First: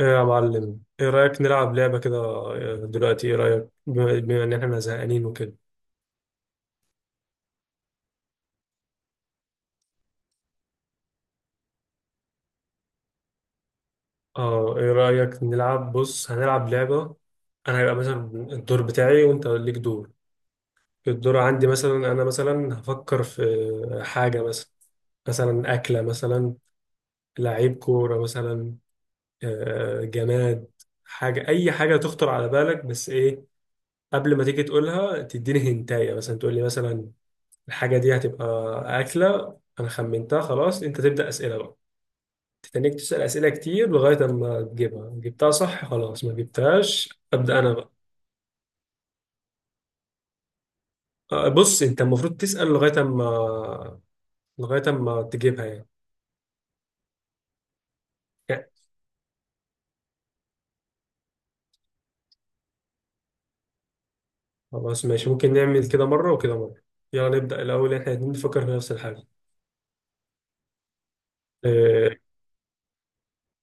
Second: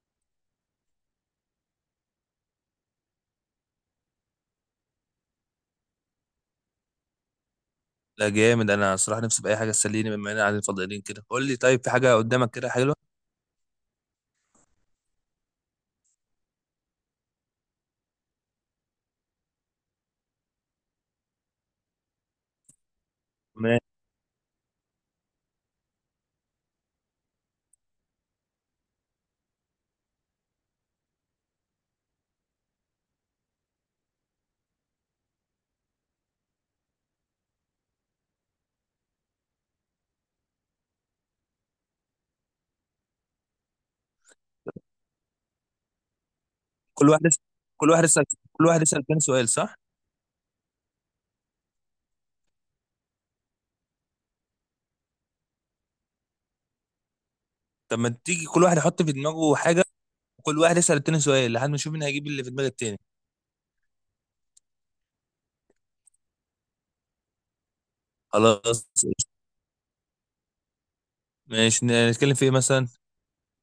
ايه يا معلم، ايه رأيك نلعب لعبة كده؟ دلوقتي ايه رأيك بما ان احنا زهقانين وكده؟ لا جامد. انا صراحه نفسي باي حاجه تسليني بما اننا قاعدين فاضيين كده. قول لي طيب، في حاجه قدامك كده حلوه؟ اه ايه رأيك نلعب؟ بص هنلعب لعبة. انا هيبقى مثلا الدور بتاعي وانت ليك دور. الدور عندي مثلا، انا مثلا هفكر في ماشي. حاجة مثلا. مثلا أكلة مثلا، لعيب كورة مثلا، جماد، حاجة، أي حاجة تخطر على بالك، بس إيه، قبل ما تيجي تقولها تديني هنتاية، مثلا تقول لي مثلا الحاجة دي هتبقى أكلة. أنا خمنتها خلاص، أنت تبدأ أسئلة بقى، تتنيك تسأل أسئلة كتير لغاية أما تجيبها. جبتها صح، خلاص. ما جبتهاش، كل واحد يسأل، أبدأ أنا كل بقى. واحد يسال، كل واحد يسال تاني سؤال، صح؟ بص أنت المفروض تسأل لغاية أما، تجيبها يعني طب ما تيجي كل يعني واحد يحط في دماغه حاجه، وكل واحد يسال التاني سؤال لحد ما نشوف مين هيجيب اللي في دماغ التاني. خلاص ماشي، ممكن نعمل كده مرة وكده مرة. يلا نبدأ الأول، إحنا الاتنين نفكر في خلاص نفس الحاجة. ماشي. آه، نتكلم في ايه مثلا؟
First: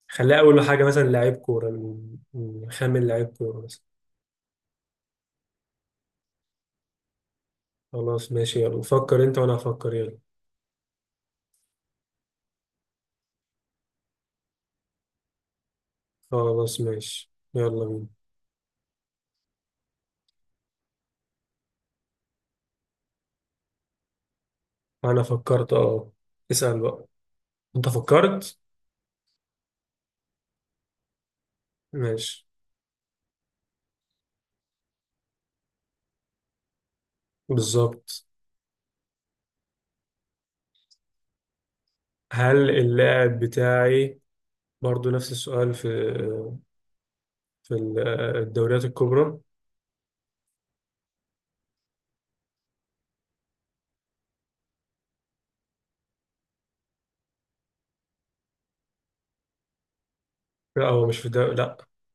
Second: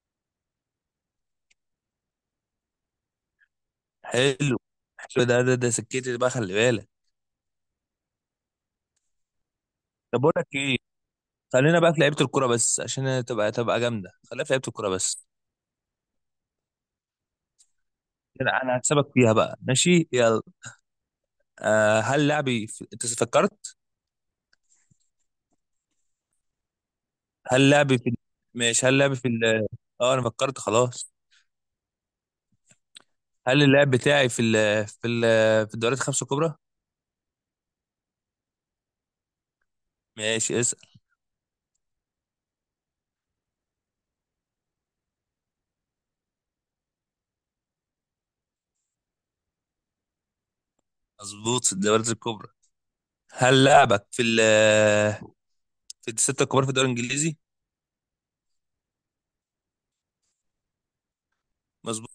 خليها أول حاجة مثلا لعيب كورة، نخمن لعيب كورة مثلا. حلو. حلو ده ده سكتي بقى، خلي بالك. خلاص ماشي، يلا فكر أنت وأنا هفكر، يلا. طب بقول لك ايه، خلينا بقى في لعيبه الكوره بس عشان تبقى جامده، خلينا في لعيبه الكوره بس. خلاص ماشي، يلا بينا. انا هكسبك فيها بقى. ماشي يلا. آه، هل لاعبي في... انت فكرت؟ انا فكرت، اه. اسأل بقى. هل انت لعبي في ال-؟ فكرت. ماشي، هل لعبي في ال-؟ اه انا فكرت خلاص. ماشي. هل اللعب بتاعي في ال في ال في الدوريات الخمسة الكبرى؟ بالظبط. ماشي اسأل. هل اللاعب بتاعي برضو نفس السؤال في في ال- الدوريات الكبرى؟ مظبوط، في الدوريات الكبرى. هل لعبك في ال في الستة الكبار في الدوري الانجليزي؟ لا، هو مش في الدوري، لا. مظبوط.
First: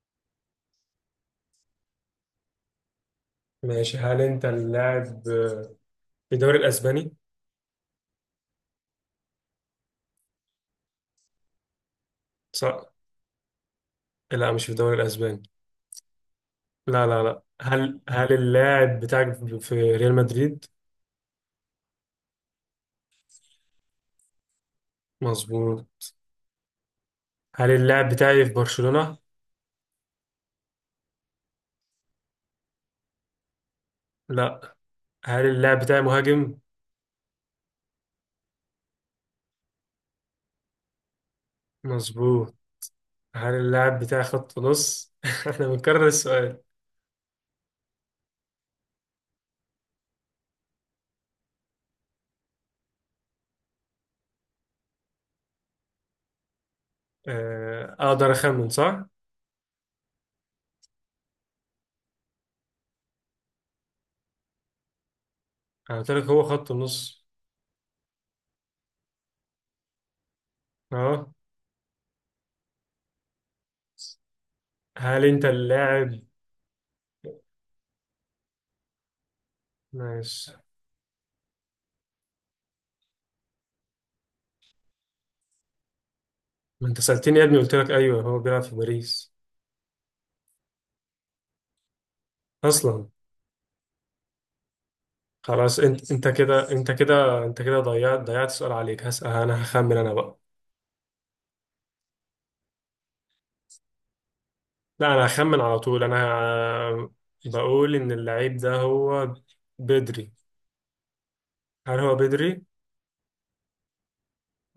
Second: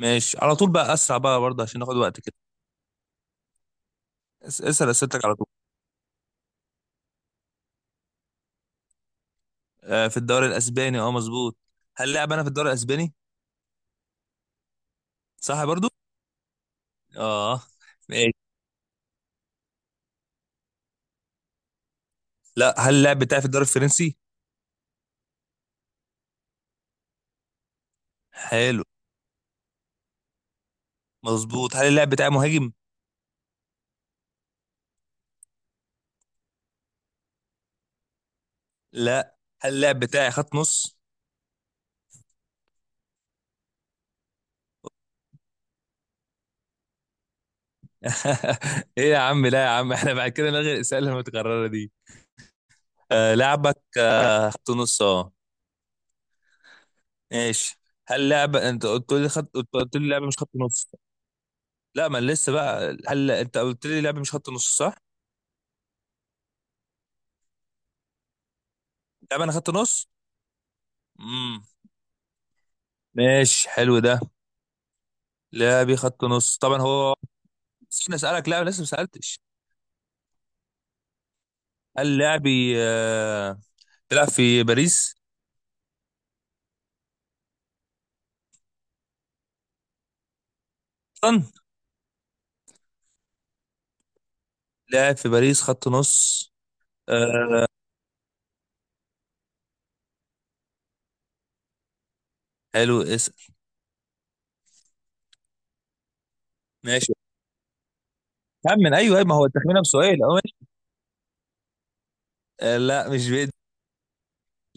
ماشي، على طول بقى، اسرع بقى برضه عشان ناخد وقت كده. ماشي. هل انت اسأل اللاعب اسئلتك على طول. في الدوري الاسباني؟ آه، في الدوري الاسباني؟ اه مظبوط. هل لعب انا في الدوري صح. الاسباني؟ لا، مش في الدوري الاسباني. صح برضه. لا لا لا، اه هل ماشي. اللاعب بتاعك في ريال مدريد؟ لا، هل اللعب بتاعي في الدوري الفرنسي؟ مظبوط. هل اللاعب بتاعي في حلو. برشلونة؟ مظبوط. هل اللعب بتاعي مهاجم؟ لا. هل اللاعب بتاعي مهاجم؟ لا. هل اللعب بتاعي خط نص؟ مظبوط. هل اللاعب بتاعي خط نص؟ احنا بنكرر السؤال. ايه يا عم، لا يا عم، احنا بعد كده نلغي الاسئله المتكرره دي. آه لعبك آه خط نص اه. ماشي. هل اقدر اخمن، لعبه انت صح؟ قلت لي خط، قلت لي لعبه مش خط نص. لا ما أنا لسه بقى، هل انت قلت لي لعبه مش خط نص، صح؟ انا قلت لك هو خط النص. لعبه انا خط نص. اه، امم ماشي، حلو ده. هل انت لعبي اللاعب؟ خط نص طبعا هو. نسينا اسالك، لا لسه ما سالتش. ماشي. هل لعبي بيلعب في باريس؟ ما انت سألتني يا ابني، قلت لك ايوه، هو بيلعب في باريس، اصلا. اصلا. لاعب في باريس خلاص، خط انت انت نص. كده انت كده انت آه كده ضيعت سؤال عليك. هسأل انا، هخمن انا بقى. حلو. اسال. لا، انا هخمن على طول، انا. ماشي، بقول ان اللعيب ده خمن. ايوه أيوة، هو ما هو التخمينه بسؤال. بدري. هل هو بدري؟ لا مش بدي.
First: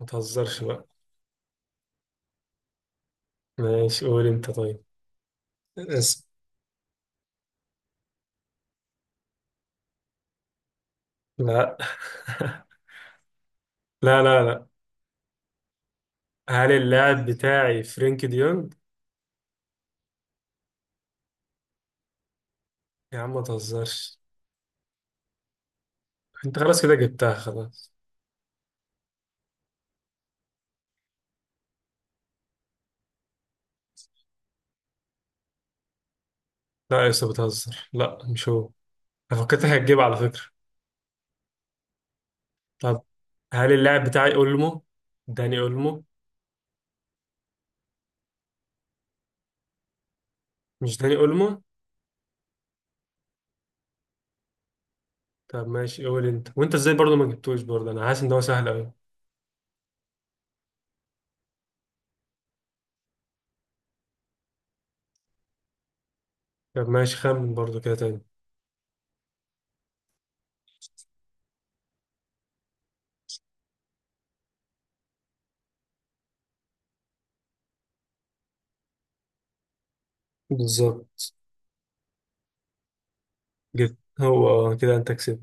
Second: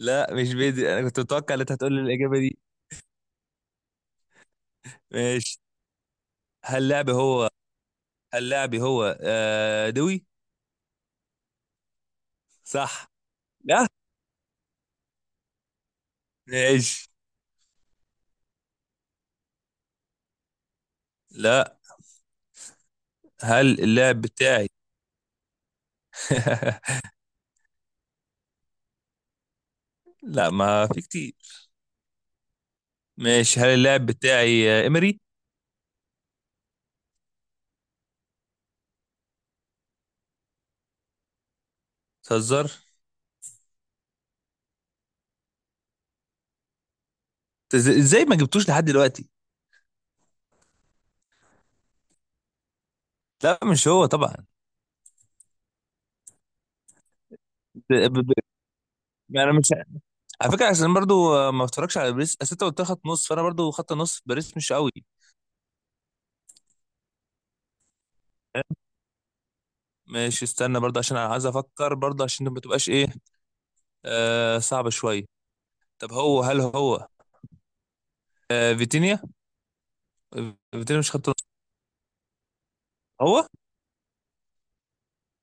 ما مش تهزرش بقى. بدي، انا كنت متوقع ان انت هتقول لي الاجابه دي. ماشي قول انت. ماشي. طيب. هل لعبي هو، هل لعبي هو دوي؟ لا. صح؟ لا. لا لا لا. هل ماشي. اللاعب بتاعي فرينك ديونج؟ لا يا عم ما هل تهزرش. اللاعب بتاعي انت خلاص كده جبتها خلاص. لا، ما في كتير. ماشي، هل اللاعب بتاعي امري؟ لا يا اسطى، بتهزر، لا مش هو. انا فكرتك هتجيب، على فكرة. تهزر. طب، هل اللاعب بتاعي اولمو؟ داني اولمو؟ ازاي ما جبتوش لحد دلوقتي؟ مش داني اولمو؟ لا مش هو طبعا. طب ماشي، قول انت. وانت ازاي برضه ما جبتوش ب- برضه؟ انا حاسس ب- ان ب- هو سهل قوي. انا مش، على فكره، عشان أنا برضو، ما اتفرجش على باريس، اصل انت قلت لي خط نص، فانا برضو خط نص في باريس مش قوي. طب ماشي، خمن برضه كده تاني. ماشي، استنى برضه عشان انا عايز افكر برضه عشان ما تبقاش ايه، آه، صعبة شوية. طب هو، هل هو فيتينيا؟ فيتينيا مش خط بالظبط. نص، هو؟ جبت، هو. كده انت كسبت.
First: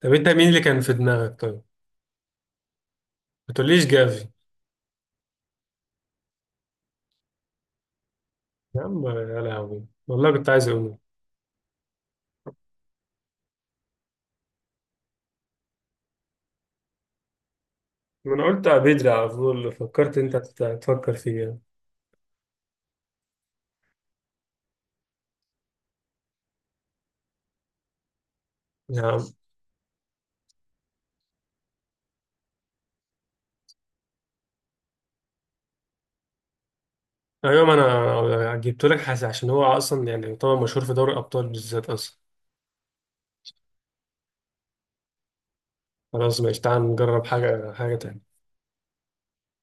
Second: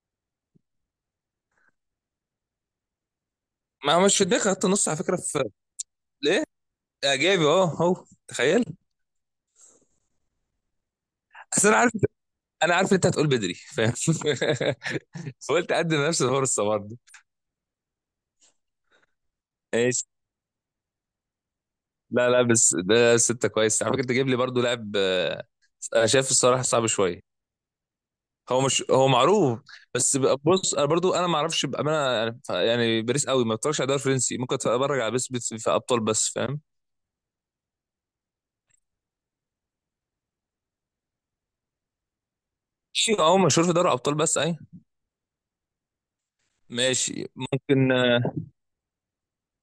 طب انت مين اللي كان في دماغك طيب؟ ما تقوليش ما مش في جافي. دماغي خط نص على فكرة، في ليه اعجابي اه هو، تخيل. يا عم يا لهوي، والله كنت عايز اقول. اصل انا عارف، انا عارف إن انت هتقول بدري، فاهم؟ فقلت اقدم نفس الفرصة برضه. ما انا قلت بدري على طول، ايش؟ فكرت انت تفكر فيه يعني. لا لا بس ده ستة كويس على فكرة، انت جايب لي برضه لاعب انا شايف الصراحة صعب شوية. هو مش هو يعني- معروف. بص، انا برضو انا ما اعرفش بامانه. يعني يعني باريس قوي ما بتفرجش على الدوري الفرنسي، ممكن اتفرج على في ابطال بس، فاهم؟ ايوه، ما انا جبته لك حاجة عشان هو اصلا يعني طبعا مشهور في دوري الابطال بالذات اصلا. ماشي. اه مشهور في دوري ابطال بس، اي. خلاص ماشي، تعال نجرب ماشي حاجه ممكن. حاجه تانية.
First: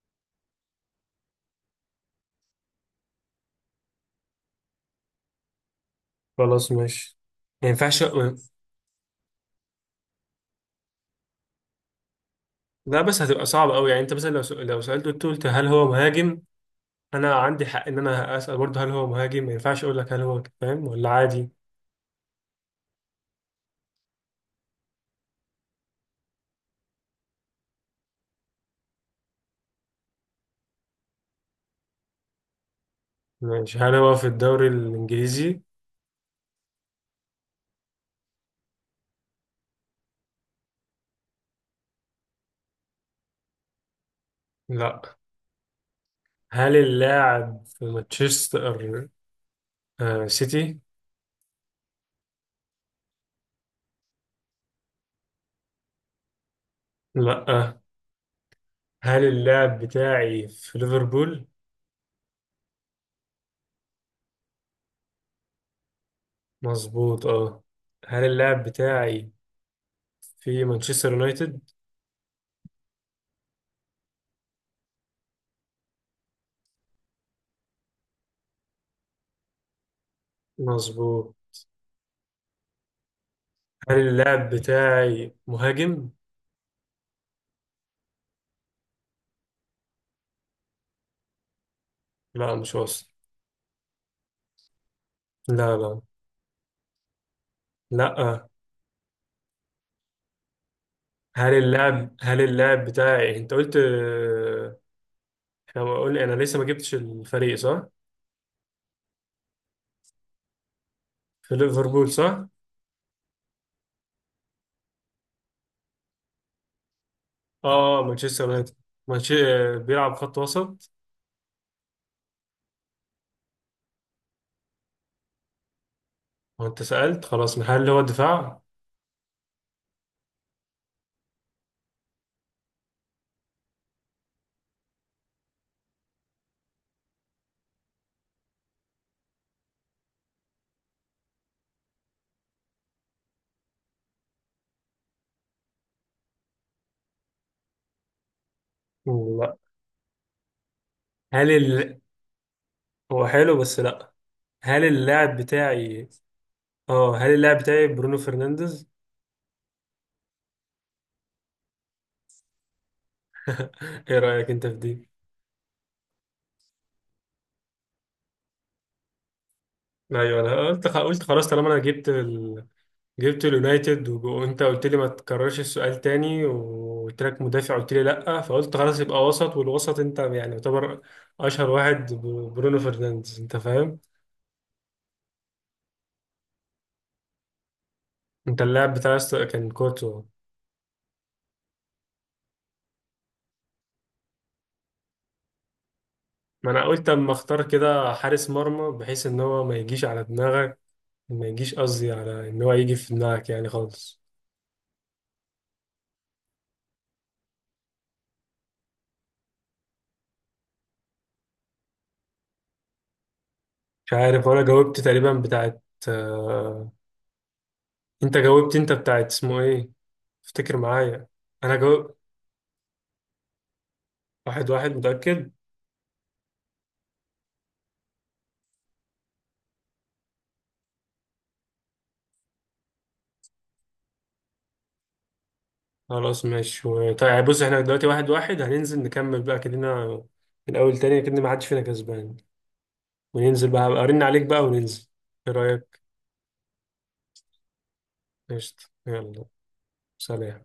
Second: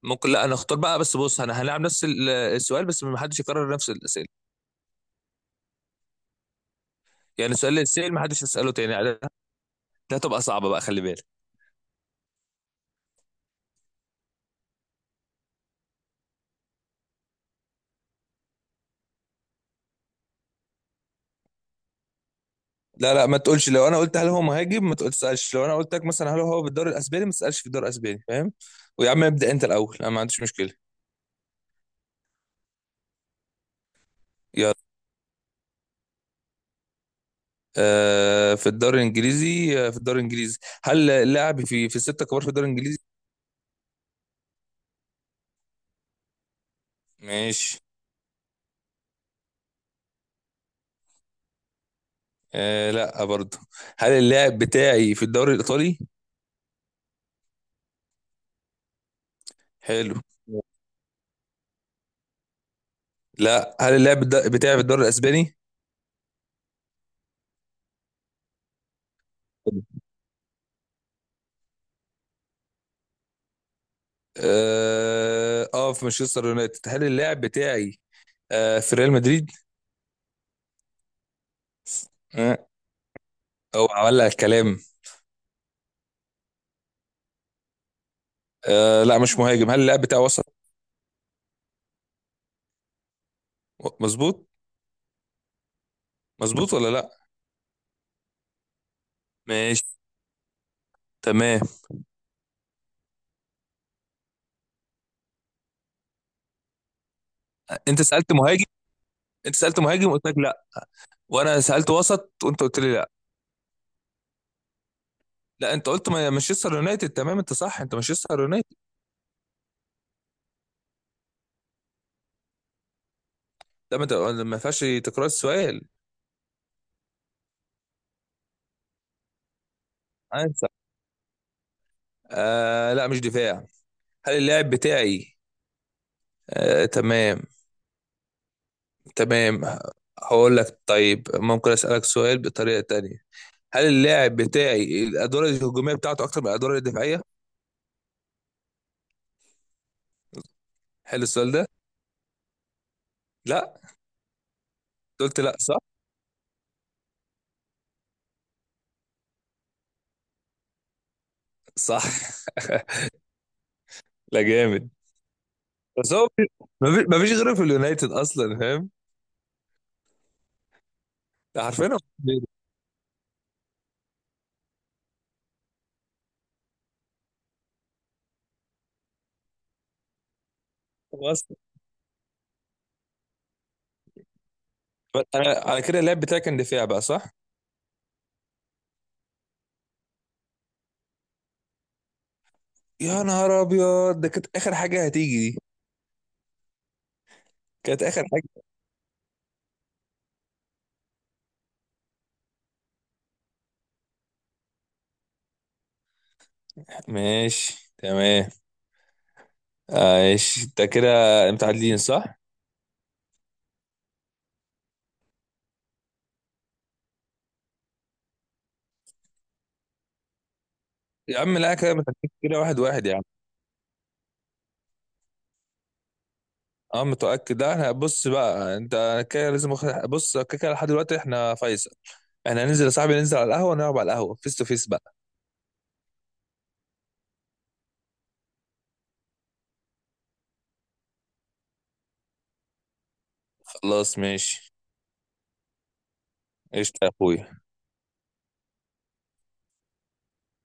ممكن لا، انا اختار بقى. بس بص، انا هنلعب نفس السؤال، بس ما حدش يكرر نفس الاسئله. خلاص ماشي. يعني ما السؤال اللي ينفعش. اتسال ما حدش يساله تاني. ده ده هتبقى صعبه بقى، خلي بالك. لا بس هتبقى صعب قوي. يعني انت مثلا لو سالته، قلت هل هو مهاجم، انا عندي حق ان انا اسال برضه هل هو مهاجم. ما ينفعش اقول لك هل هو فاهم ولا عادي. لا لا، ما تقولش، لو انا قلت هل هو مهاجم، ما تقولش تسالش. لو انا قلت لك مثلا هل هو في الدوري الاسباني، ما تسالش في الدوري الاسباني، فاهم؟ ويا عم ابدا، انت الاول، انا ما عنديش مشكله. ماشي، هل هو في الدوري يلا. الانجليزي؟ آه في الدوري الانجليزي. آه في الدوري الانجليزي. هل اللاعب في في الستة كبار في الدوري الانجليزي؟ لا. هل اللاعب ماشي. في مانشستر سيتي؟ آه لا برضه. هل اللاعب بتاعي في الدوري الايطالي؟ لا. هل اللاعب حلو. بتاعي في ليفربول؟ لا هل بتاعي في الدوري الاسباني؟ مظبوط، اه. هل اللاعب بتاعي في مانشستر يونايتد؟ اه آه، في مانشستر يونايتد؟ هل اللاعب بتاعي آه في ريال مدريد؟ مظبوط. آه. او هل ولع اللاعب الكلام. بتاعي مهاجم؟ آه لا مش مهاجم. هل اللاعب بتاعي وسط؟ لا، مش وسط. مظبوط. لا لا مظبوط ولا لا؟ لا، آه. ماشي، هل تمام. اللاعب هل اللاعب بتاعي، انت قلت، احنا قلنا انا لسه ما جبتش الفريق، صح؟ انت سألت مهاجم، انت سألت مهاجم قلت لك لا، في وانا سألت ليفربول وسط صح؟ وانت قلت لي لا. لا انت قلت مانشستر يونايتد، تمام انت صح، انت اه، مانشستر مانشستر يونايتد. يونايتد. مانشستر بيلعب خط وسط. ده ما فيهاش تكرار السؤال. وانت سألت خلاص، هل هو الدفاع؟ عارف. آه لا مش دفاع. هل اللاعب بتاعي آه، تمام، تمام. هقول لك طيب، ممكن أسألك سؤال بطريقة تانية؟ هل اللاعب بتاعي الأدوار الهجومية بتاعته أكتر من الأدوار الدفاعية؟ لا. حلو هل السؤال ده؟ ال... هو حلو لا، بس لا. هل اللاعب قلت لا صح؟ بتاعي، اه هل اللاعب بتاعي برونو فرنانديز. صح. ايه لا رأيك انت في جامد. دي؟ بس هو، مفيش مفيش غيره في اليونايتد أصلا، فاهم؟ ايوه، انا قلت خلاص، ده طالما انا عارفين هو. جبت ال... جبت اليونايتد، وانت قلت لي ما تكررش السؤال تاني، وقلت لك مدافع، قلت لي لا، فقلت خلاص يبقى وسط، والوسط انت يعني يعتبر هو أصلا. اشهر واحد برونو فرنانديز، انت فاهم. بس أنا على كده اللاعب بتاعي كان دفاع بقى، صح؟ انت اللاعب بتاعي كان كورتو. يا نهار أبيض، ده كانت آخر حاجة هتيجي دي. ما انا قلت اما اختار كانت كده آخر حارس حاجة. مرمى بحيث ان هو ما يجيش على دماغك. ما يجيش، قصدي على ان هو يجي في دماغك يعني خالص. ماشي تمام. ماشي ده كده متعادلين، صح؟ مش عارف، ولا جاوبت تقريبا بتاعت، آه، انت جاوبت، انت بتاعت اسمه ايه، افتكر معايا. يا عم لا، انا كده جاوب، متأكد كده، واحد واحد يا عم. واحد واحد، متأكد. اه متأكد. لا احنا بص بقى، انت أنا كده لازم بص كده، كده لحد دلوقتي احنا فيصل. احنا هننزل يا صاحبي، ننزل على القهوة، نلعب على القهوة فيس تو فيس بقى. خلاص ماشي طيب بص احنا دلوقتي واحد واحد، هننزل نكمل بقى كلنا من الاول تاني كده، ما حدش فينا كسبان. وننزل بقى، هبقى خلاص ارن عليك ماشي. بقى، وننزل. ايه رأيك؟ قشطة يا اخويا. قشطة يلا. سلام.